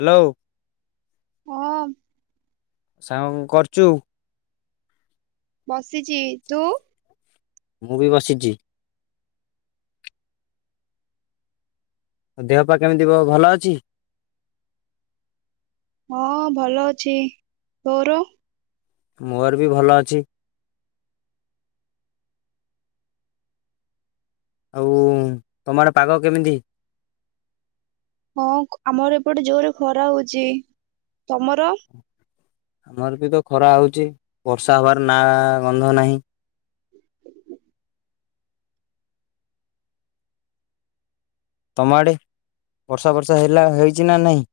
Hello. ହଁ। ସାଉଁ କର୍ ଚୁ? ବସ ବସିଚି ତୁ। ମୁଁ [unintelligible] ଦେହ ପା କେମିତି ବ ଭଲ ଅଛି? ହଁ ଭଲ ଅଛି। ତୋର? ମୋର୍ ବି ଭଲ ଅଛି। ଆଉ ତମ ଆଡେ ପାଗ କେମିତି। ହଁ ଆମର ଏପଟେ ଜୋରେ ଖରା ହୋଉଚି। ତମର? ଆମର୍ ବି ତ ଖରା ହୋଉଛି ବର୍ଷା ହବାର ନା ଗନ୍ଧ ନାହିଁ। ତମ ଆଡେ, ବର୍ଷା ବର୍ଷା ହେଲା ହେଇଛି ନା ନାହିଁ?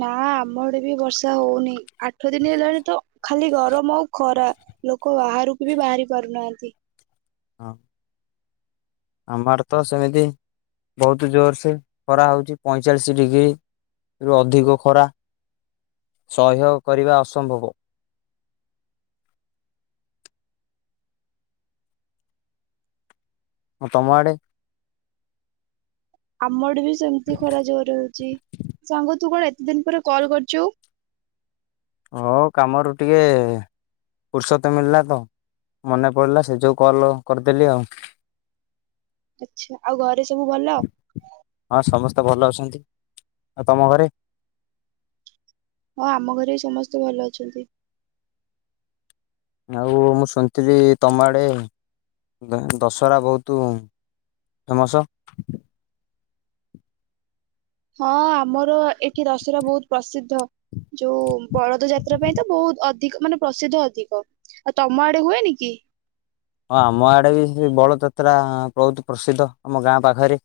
ନା ଆମ ଆଡେ ବି ବର୍ଷା ହୋଉନି ଆଠ ଦିନି ହେଲାଣି ତ ଖାଲି ଗରମ ଆଉ ଖରା ଲୋକ ବାହାରକୁ ବି ବାହାରି ପାରୁନାହାନ୍ତି। ହଁ। ଆମର ତ ସେମିତି ବହୁତ ଜୋରସେ ଖରା ହଉଛି ପଇଁଚାଳିଶ୍ ଡିଗ୍ରୀରୁୁ ଅଧିକ ଖରା ସହ୍ୟ କରିବା ଅସମ୍ଭବ। ଆ ତମ ଆଡ଼େ। ଆମଆଡେ ବି ସେମ୍ତି ଖରା ଜୋରେ ହୋହୁଚି ସାଙ୍ଗ ତୁ କଣ ଏତେ ଦିନ୍ ପରେ କଲ୍ କରିଚୁ। ହଁ କାମରୁ ଟିକେ ଫୁର୍ସତ ମିଳିଲା ତ ମନେ ପଇଲା ସେ ଯୋଉ କଲ୍ କରିଦେଲି ଆଉ। ଆଛା ଆଉ ଘରେ ସବୁ ଭଲ। ହଁ ସମସ୍ତେ ଭଲ ଅଛନ୍ତି ଆଉ ତମ ଘରେ। ହଁ ଆମ ଘରେ ବି ସମସ୍ତେ ଭଲ ଅଛନ୍ତି। ଆଉ ମୁଁ ଶୁଣିଥିଲି ତମ ଆଡ଼େ ଦ ଦଶହରା ବହୁତୁ ଫେମସ। ହଁ ଆମର ଏଠି ଦସରା ବହୁତ ପ୍ରସିଦ୍ଧ ଯୋଉ ବଳଦ ଯାତ୍ରା ପାଇଁ ତ ବହୁତ ଅଧିକ ମାନେ ପ୍ରସିଦ୍ଧ ଅଧିକ ଆଉ ତମ ଆଡେ ହୁଏନି କି। ଏ ବଳ ଯାତ୍ରା ବହୁତୁ ପ୍ରସିଦ୍ଧ ଆମ ଗାଁ ପାଖରେ।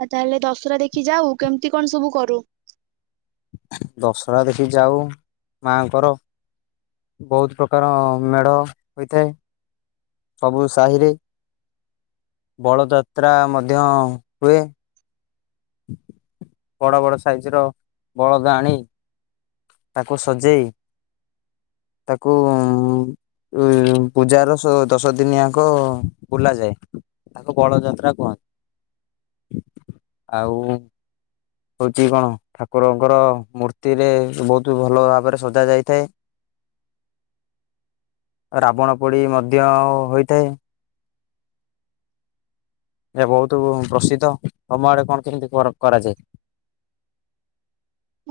ଆଉ ତାହେଲେ ଦଶହରା ଦେଖି ଯାଉ କେମିତି କଣ ସବୁ କରୁ। ଦଶହରା ଦେଖି ଯାଉ ମାଆଙ୍କର। ବୋହୁତ୍ ପ୍ରକାର ମେଢ ହୋଇଥାଏ। ସବୁ ସାହିରେ ବଳଯାତ୍ରା ମଧ୍ୟ ହୁଏ। ବଡ ବଡ ସାଇଜ୍ ର ବଳଦ ଆଣି ତାକୁ ସଜେଇ ତାକୁ ଉ ଉ ପୂଜାର ଦଶ ଦିନିଆକ ବୁଲା ଯାଏ ତାକୁ ବଳଯାତ୍ରା କୁହନ୍ତି ଆଉ ହୋଉଛି କଣ ଠାକୁରଙ୍କର ମୂର୍ତ୍ତିରେ ବହୁତ ଭଲ ଭାବରେ ସଜା ଯାଇଥାଏ, ରାବଣ ପୋଡି ମଧ୍ୟ ହୋଇଥାଏ। ଏ ବହୁତ ପ୍ରସିଦ୍ଧ ତମ ଆଡେ କଣ କେମିତି କରାଯାଏ।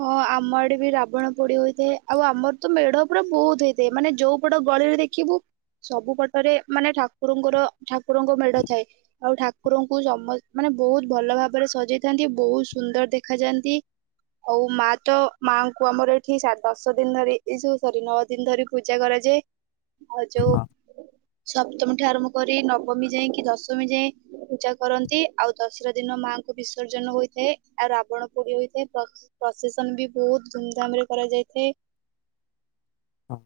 ହଁ ଆମ ଆଡେ ବି ରାବଣ ପୋଡି ହୋଇଥାଏ ଆଉ ଆମର ତ ମେଢ ପୁରା ବହୁତ୍ ହେଇଥାଏ ମାନେ ଯୋଉ ପଟ ଗଳିରେ ଦେଖିବୁ ସବୁପଟରେ ମାନେ ଠାକୁରଙ୍କର ଠାକୁରଙ୍କ ମେଢ ଥାଏ ଆଉ ଠାକୁରଙ୍କୁ ସମ ମାନେ ବହୁତ ଭଲ ଭାବରେ ସଜେଇଥାନ୍ତି ବହୁତ ସୁନ୍ଦର ଦେଖାାଯାଆନ୍ତି। ଆଉ ମା ତ ମାଙ୍କୁ ଆମର ଏଠି ଦଶ ଦିନ ଧରି ଏ ଯୋଉ ସରି ନଅ ଦିନ ଧରି ପୂଜା କରାଯାଏ। ଆଉ ଯୋଉ ସପ୍ତମୀ ଠୁ ଆରମ୍ଭ କରି ନବମୀ ଯାଏଁ କି ଦଶମୀ ଯାଏ ପୂଜା କରନ୍ତି ଆଉ ଦଶରା ଦିନ ମାଙ୍କୁ ବିସର୍ଜନ ହୋଇଥାଏ ଆଉ ରାବଣ ପୋଡି ହୋଇଥାଏ ପ୍ର ପ୍ରସେସନ୍ ବି ବହୁତ୍ ଧୁମଧାମ ରେ କରାଯାଇଥାଏ। ହଁ।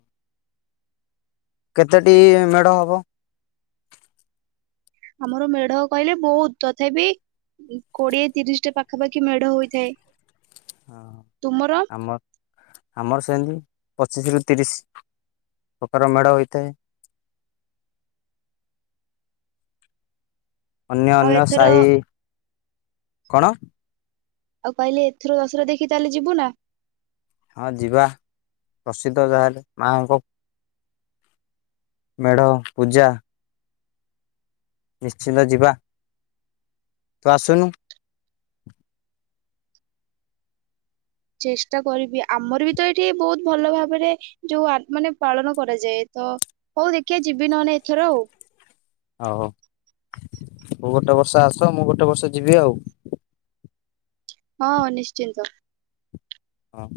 କେତେଟି ମେଢ ହବ। ଆମର ମେଢ଼ କହିଲେ ବହୁତ୍ ତଥାପି କୋଡ଼ିଏ ତିରିଶ୍ ଟା ପାଖାପାଖି ମେଢ଼ ହୋଇଥାଏ। ହଁ ତୁମର ଆମର ଆମର ସେମିତି। ପଚିଶି ରୁ ତିରିଶି ପ୍ରକାର ମେଢ଼ ହେଇଥାଏ। ଅନ୍ୟ ଆଉ ଅନ୍ୟ ଏଥର ସାହି। କଣ। ଆଉ କହିଲେ ଏଥର ଅଶୁର ଦେଖି ତାହେଲେ ଯିବୁ ନା। ହଁ ଯିବା ପ୍ରସିଦ୍ଧ ଯା ହେଲେ ମା ଙ୍କ ମେଢ଼ ପୂଜା। ନିଶ୍ଚିନ୍ତ ଯିବା ତୁ ଆସୁନୁ। ଚେଷ୍ଟା କରିବି ଆମର ବି ତ ଏଇଠି ବହୁତ ଭଲ ଭାବରେ ଯୋଉ ମାନେ ପାଳନ କରାଯାଏ ତ ହଉ ଦେଖିଆ ଯିବି ନହଲେ ଏଥର ଆଉ। ହଉ ତୁ ଗୋଟେ ବର୍ଷ ଆସ ମୁଁ ଗୋଟେ ବର୍ଷ ଯିବି ଆଉ। ହଁ ନିଶ୍ଚିନ୍ତ। ହଁ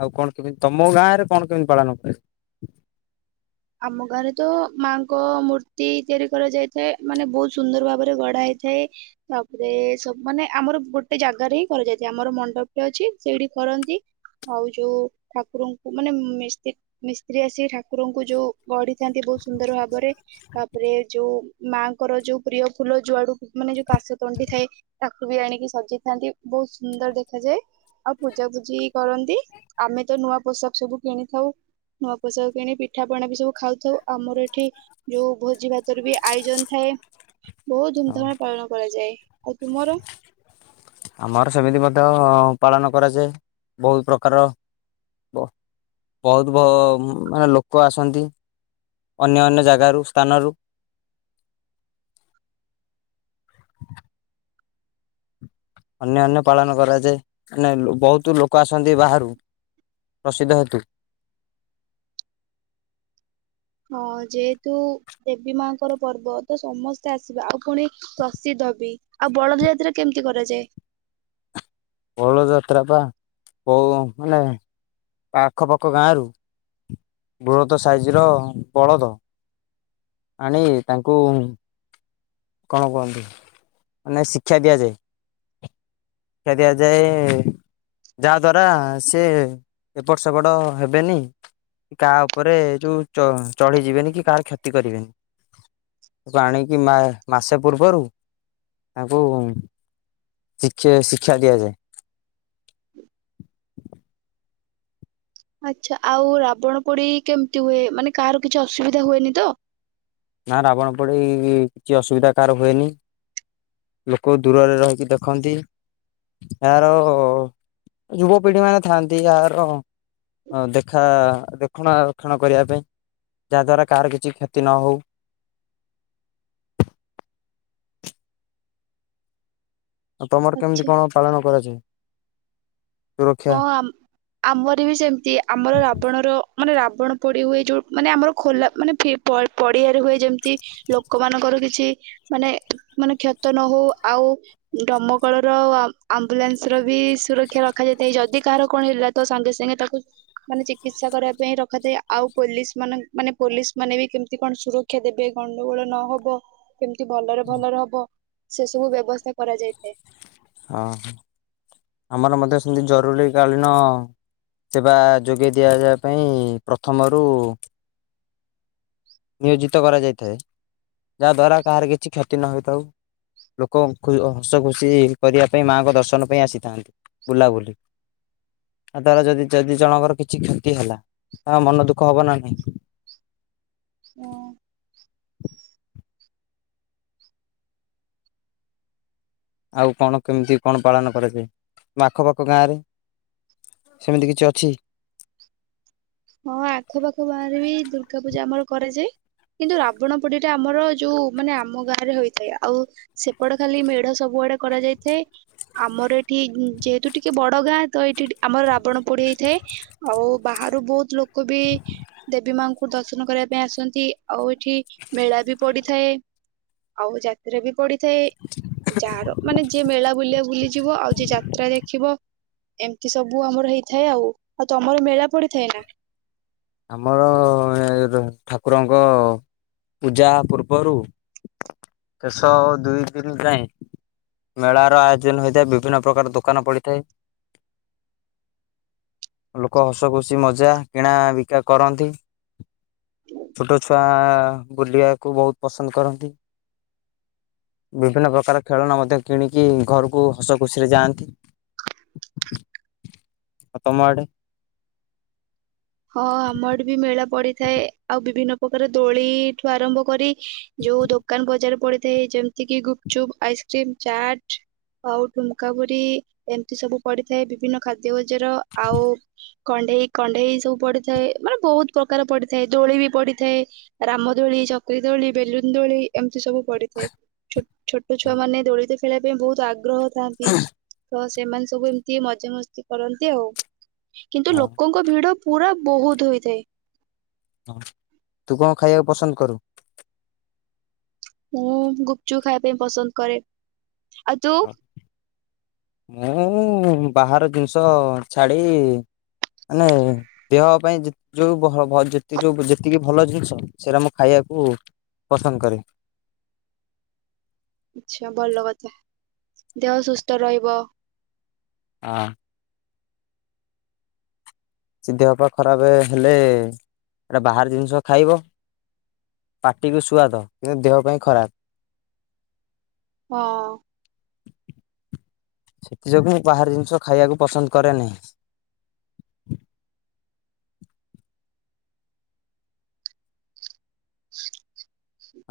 ଆଉ କଣ କେମିତି ତମ ଗାଁ ରେ କଣ କେମିତି ପାଳନ ହୁଏ। ଆମ ଗାଁ ରେ ତ ମାଙ୍କ ମୂର୍ତ୍ତି ତିଆରି କରାଯାଇଥାଏ ମାନେ ବହୁତ ସୁନ୍ଦର ଭାବରେ ଗଢା ହେଇଥାଏ ତାପରେ ସବୁ ମାନେ ଆମର ଗୋଟେ ଜାଗାରେ ହିଁ କରାଯାଇଥାଏ ଆମର ମଣ୍ଡପ ଟେ ଅଛି ସେଇଠି କରନ୍ତି ଆଉ ଯୋଉ ଠାକୁରଙ୍କୁ ମାନେ ମିସ୍ତ୍ରୀ ମିସ୍ତ୍ରୀ ଆସିକି ଠାକୁରଙ୍କୁ। ଯଉ ଗଢ଼ିଥାନ୍ତି ବହୁତ ସୁନ୍ଦର ଭାବରେ ତାପ ରେ ଯୋଉ ମାଆଙ୍କର ଯୋଉ ପ୍ରିୟ ଫୁଲ ଯୁଆଡୁ ମାନେ ଯୋଉ କାଶତଣ୍ଟି ଥାଏ ତାକୁ ବି ଆଣିକି ସଜେଇଥାନ୍ତି ବହୁତ ସୁନ୍ଦର ଦେଖାଯାଏ ଆଉ ପୂଜାପୂଜି କରନ୍ତି ଆମେ ତ ନୂଆ ପୋଷାକ ସବୁ କିଣିଥାଉ ନୂଆ ପୋଷାକ କିଣିି ପି ପିଠା ପଣା ବି ସବୁ ଖାଉଥାଉ ଆମର ଏଠି ଯୋଉ ଭୋଜି ଭାତର ବି ଆୟୋଜନ ଥାଏ ବହୁତ ଧୁମ ଧାମରେ ପାଳନ କରାଯାଏ ଆଉ ତୁମର। ଆମର ସେମିତି ମଧ୍ୟ ପାଳନ କରାଯାଏ ବହୁତ ପ୍ରକାର ବହୁତ ବହୁତ ମାନେ ଲୋକ ଆସନ୍ତି ଅନ୍ୟ ଅନ୍ୟ ଜାଗାରୁ ସ୍ଥାନରୁ। ଅନ୍ୟାନ୍ୟ ପାଳନ କରାଯାଏ ମାନେ ବହୁତ ଲୋକ ଆସନ୍ତି ବାହାରୁ ପ୍ରସିଦ୍ଧ ହେତୁ। ହଁ ଯେହେତୁ ଦେବୀ ମାଙ୍କର ପର୍ବ ତ ସମସ୍ତେ ଆସିବେ ଆଉ ପୁଣି ପ୍ରସିଦ୍ଧ ବି ଆଉ ବଳଦ ଯାତ୍ରା କେମିତି କରାଯାଏ। ବଳଦ ଯାତ୍ରା ବା ବହୁ ମାନେ ଆଖ ପାଖ ଗାଁରୁ ବୃହତ ସାଇଜ ର ବଳଦ ଆଣି ତାଙ୍କୁ କଣ କୁହନ୍ତି ମାନେ ଶିକ୍ଷା ଦିଆଯାଏ। ଶିକ୍ଷା ଦିଆଯାଏ ଯାହାଦ୍ୱାରା ସେ ଏପଟ ସେପଟ ହେବେନି କାହା ଉପରେ ଯୋଉ ଚଡ୍ ଚଢ଼ିଯିବେନି କି କାହାର କ୍ଷତି କରିବେନି ତାକୁ ଆଣିକି ମା ମାସେ ପୂର୍ବରୁ ତାଙ୍କୁ ଶିକ୍ଷା ଶିଖ ଶିକ୍ଷା ଦିଆଯାଏ। ଆଚ୍ଛା ଆଉ ରାବଣ ପୋଡି କେମିତି ହୁଏ ମାନେ କାହାର କିଛି ଅସୁବିଧା ହୁଏନି ତ। ନା ରାବଣ ପୋଡ଼ି କିଛି ଅସୁବିଧା କାହାର ହୁଏନି ଲୋକ ଦୂରରେ ରହିକି ଦେଖନ୍ତି ଏହାର ଯୁବପିଢ଼ି ମାନେ ଥାଆନ୍ତି ଏହାର ଦେଖା ଦେଖଣାକ୍ଷଣ କରିବା ପାଇଁ ଯାହାଦ୍ୱାରା କାହାର କିଛି କ୍ଷତି ନ ହେଉ। ଆଉ ତମର ଆଚ୍ଛା। କେମିତି କଣ ପାଳନ କରାଯାଏ? ସୁରକ୍ଷା? ହଁ ଆମ ଆମର ବି ସେମିତି ଆମର ରାବଣର ମାନେ ରାବ- ରାବଣ ପଡି ହୁଏ ଯୋଉ ମାନେ ଆମର ଖୋଲା ମାନେ [unintelligible] ପଡିଆରେ ହୁଏ ଯେମିତି ଲୋକମାନଙ୍କର କିଛି ମାନେ ମାନେ କ୍ଷତ ନ ହଉ ଆଉ ଦମକଳ ର ଆ- ଆମ୍ବୁଲାନ୍ସ ର ବି ସୁରକ୍ଷା ର ରଖାଯାଇଥାଏ ଯଦି କାହାର କଣ ହେଲା ତ ସାଙ୍ଗେ ସାଙ୍ଗେ ତାକୁ ମାନେ ଚିକିତ୍ସା କରିବା ପାଇଁ ରଖାଯାଏ ଆଉ ପୋଲିସ ମାନଙ୍କ ମାନେ ପୋଲିସ ମାନେ ବି କେମିତି କଣ ସୁରକ୍ଷା ଦେବେ ଗଣ୍ଡଗୋଳ ନହବ। କେମିତି ଭଲରେ ଭଲରେ ହବ। ସେ ସବୁ ବ୍ୟବସ୍ଥା କରାଯାଇଥାଏ। ହଁ ଆମର ମଧ୍ୟ ସେମିତି ଜରୁରୀ କଳୀନ ସେବା ଯୋଗେଇ ଦିଆଯିବା ପାଇଁ ପ୍ରଥମରୁ ନିଯୁକ୍ତ କରାଯାଇଥାଏ ଯାହା ଦ୍ୱାରା କାହାର କିଛି କ୍ଷତି ନ ହେଥାଉ ଲୋକ ହସ ଖୁସି କରିବା ପାଇଁ ମାଙ୍କ ଦର୍ଶନ ପାଇଁ ଆସିଥାନ୍ତି ବୁଲାବୁଲି ତା ଦ୍ଵାରା ଯଦି ଯଦି ଜଣଙ୍କର କିଛି କ୍ଷତି ହେଲା ତା ମନ ଦୁଃଖ ହବ ନା ନାହିଁ। ହଁ ଆଉ କଣ କେମିତି କଣ ପାଳନ କରାଯାଏ ଆଖ ପାଖ ଗାଁରେ ସେମିତି କିଛି ଅଛି। ହଁ ଆଖପାଖ ବାହାରେ ବି ଦୁର୍ଗା ପୂଜା ଆମର କରାଯାଏ କିନ୍ତୁ ରାବଣ ପୋଡି ଟା ଆମର ଯୋଉ ମାନେ ଆମ ଗାଁ ରେ ହୋଇଥାଏ ଆଉ ସେପଟେ ଖାଲି ମେଢ ସବୁଆଡେ କରାଯାଇଥାଏ ଆମର ଏଠି ଯେହେତୁ ଟିକେ ବଡ ଗାଁ ତ ଏଇଠି ଆମର ରାବଣ ପୋଡି ହେଇଥାଏ ଆଉ ବାହାରୁ ବହୁତ କୁ ବି ଦେବୀ ମାଙ୍କୁ କୁ ଦର୍ଶନ କରିବା ପାଇଁ ଆସନ୍ତି ଆଉ ଏଠି ମେଳା ବି ପଡିଥାଏ ଆଉ ଯାତ୍ରା ବି ପଡି ଥାଏ ଯାହାର ମାନେ ଯିଏ ମେଳା ବୁଲିିବ ବୁଲି ଯିବ ଆଉ ଯେ ଯାତ୍ରା ଦେଖିବ ଏମିତି ସବୁ ଆମର ହେଇଥାଏ ଆଉ ଆଉ ତମର ମେଳା ପଡିଥାଏ ନା। [unintelligible] ଠାକୁରଙ୍କ ପୂଜା ପୂର୍ବରୁ--ଶେଷ ଦୁଇ ଦିନ ଯାଏଁ ମେଳାର ଆୟୋଜନ ହୋଇଥାଏ ବିଭିନ୍ନ ପ୍ରକାର ଦୋକାନ ପଡିଥାଏ ଲୋକ ହସ ଖୁସି ମଜା କିଣା ବି କରନ୍ତି। ଛୋଟ ଛୁଆ ବୁଲିୟାକୁ ବହୁତ ପସନ୍ଦ କରନ୍ତି ବିଭିନ୍ନ ପ୍ରକାର ଖେଳ ମଧ୍ୟ କିଣିକି ଘରକୁ ହସ ଖୁସିରେ ଯାଆନ୍ତି -ଆଉ ତମଆଡେ। ହଁ ଆମର ବି ମେଳା ପଡିଥାଏ ଆଉ ବିଭିନ୍ନ ପ୍ରକାର ଦୋଳିଇ ଠୁ ଆରମ୍ଭ କରି ଯୋଉ ଦୋକାନ ବଜାର ପଡି ଯେମିତି କି ଗୁପଚୁପ୍ ଆଇସ୍କ୍ରିମ ଚାଟ୍ ଆଉ ଠୁଙ୍କା ପୁରି ଏମିତି ସବୁ ପଡିଥାଏ ବିଭିନ୍ନ ଖାଦ୍ୟ ନିଜର ଆଉ କଣ୍ଢେଇ କଣ୍ଢେଇ ସବୁ ପଡିଥାଏ ମାନେ ବହୁତ ପ୍ରକାର ପଡିଥାଏ ଦୋଳି ବି ପଡିଥାଏ ରାମ ଦୋଳି ଚକ୍ରି ଦୋଳି ବେଲୁନ ଦୋଳି ଏମ୍ ସବୁ ପଡିିଥାଏ ଛୋଟ ଛୁଆ ମାନେ ଦୋଳି ଦେ ଖେଳିୟା ପାଇଁ ବହୁତ ଆଗ୍ରହ ଥାଆନ୍ତି [unintelligible] ଏମାନେ ସବୁ ଏମିତି ମଜାମସ୍ତି କରନ୍ତି ଆଉ କିନ୍ତୁ ଲୋକଙ୍କ ଭିଡ ପୁରା ବହୁତ ହୋଇଥାଏ। ହଁ ତୁ କଣ ଖାଇବାକୁ ପସନ୍ଦ କରୁ? ମୁଁ ଗୁପଚୁପ୍ ଖାଇବା ପାଇଁ ପସନ୍ଦ କରେ। ଆଉ ତୁ [unintelligible] ମୁଁ ଉଁ ଉଁ ମୁଁ ବାହାର ଜିନିଷ ଛାଡି ମାନେ ଦେହ ପାଇଁ ଯେ ଯୋଉ ବହ ବହ ଭ ଯୋଉ ଯେତିକି ଭଲ ଜିନିଷ ସେରା ମୁଁ ଖାୟାକୁ ପସନ୍ଦ କରେ। ଆଛା ଭଲ କଥା ଦେହ ସୁସ୍ଥ ରହିବ। ଆଁ। ସେ ଦେହପା ଖରାପ ହେଲେଏଏ ଏଟା ବାହାର ଜିନିଷ ଖାଇବ ପାଟିକୁ ସୁଆଦ କିନ୍ତୁ ଦେହ ପାଇଁ ଖରାପ୍। ହଁଅଅ ସେଥିଯୋଗୁଁ ମୁଁ ବାହାର ଜିନିଷ ଖାଇବାକୁ ପସନ୍ଦ କରେନି।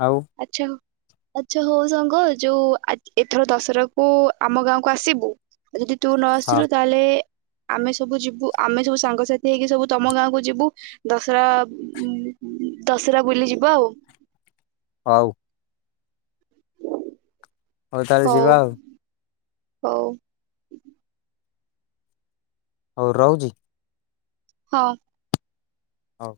ଆଉ ଆଛା ଆଚ୍ଛା ହଉ ସାଙ୍ଗ ଯୋଉ ଆ ଏଥର ଦଶହରାକୁ ଆମ ଗାଆଁକୁ ଆସିବୁ ଆ ଯଦି ତୁ ନ ହଁ ଆସିଲୁ ତାଏଲେ ଆମେ ସବୁ ଯିବୁ ଆମେ ସବୁ ସାଙ୍ଗସାଥି ହେଇକି ସବୁ ତମ ଗାଁ କୁ ଯିବୁ ଦଶରା ଉଁ ଉଂ--ଦଶରା ବୁଲି ଯିବା ଆଉ। ହଉ। ହଉ ତାହେଲେ ଯିବା ଆଉ। ହଉ ହଉ ରଉଚି। ହଁ। ହଉ।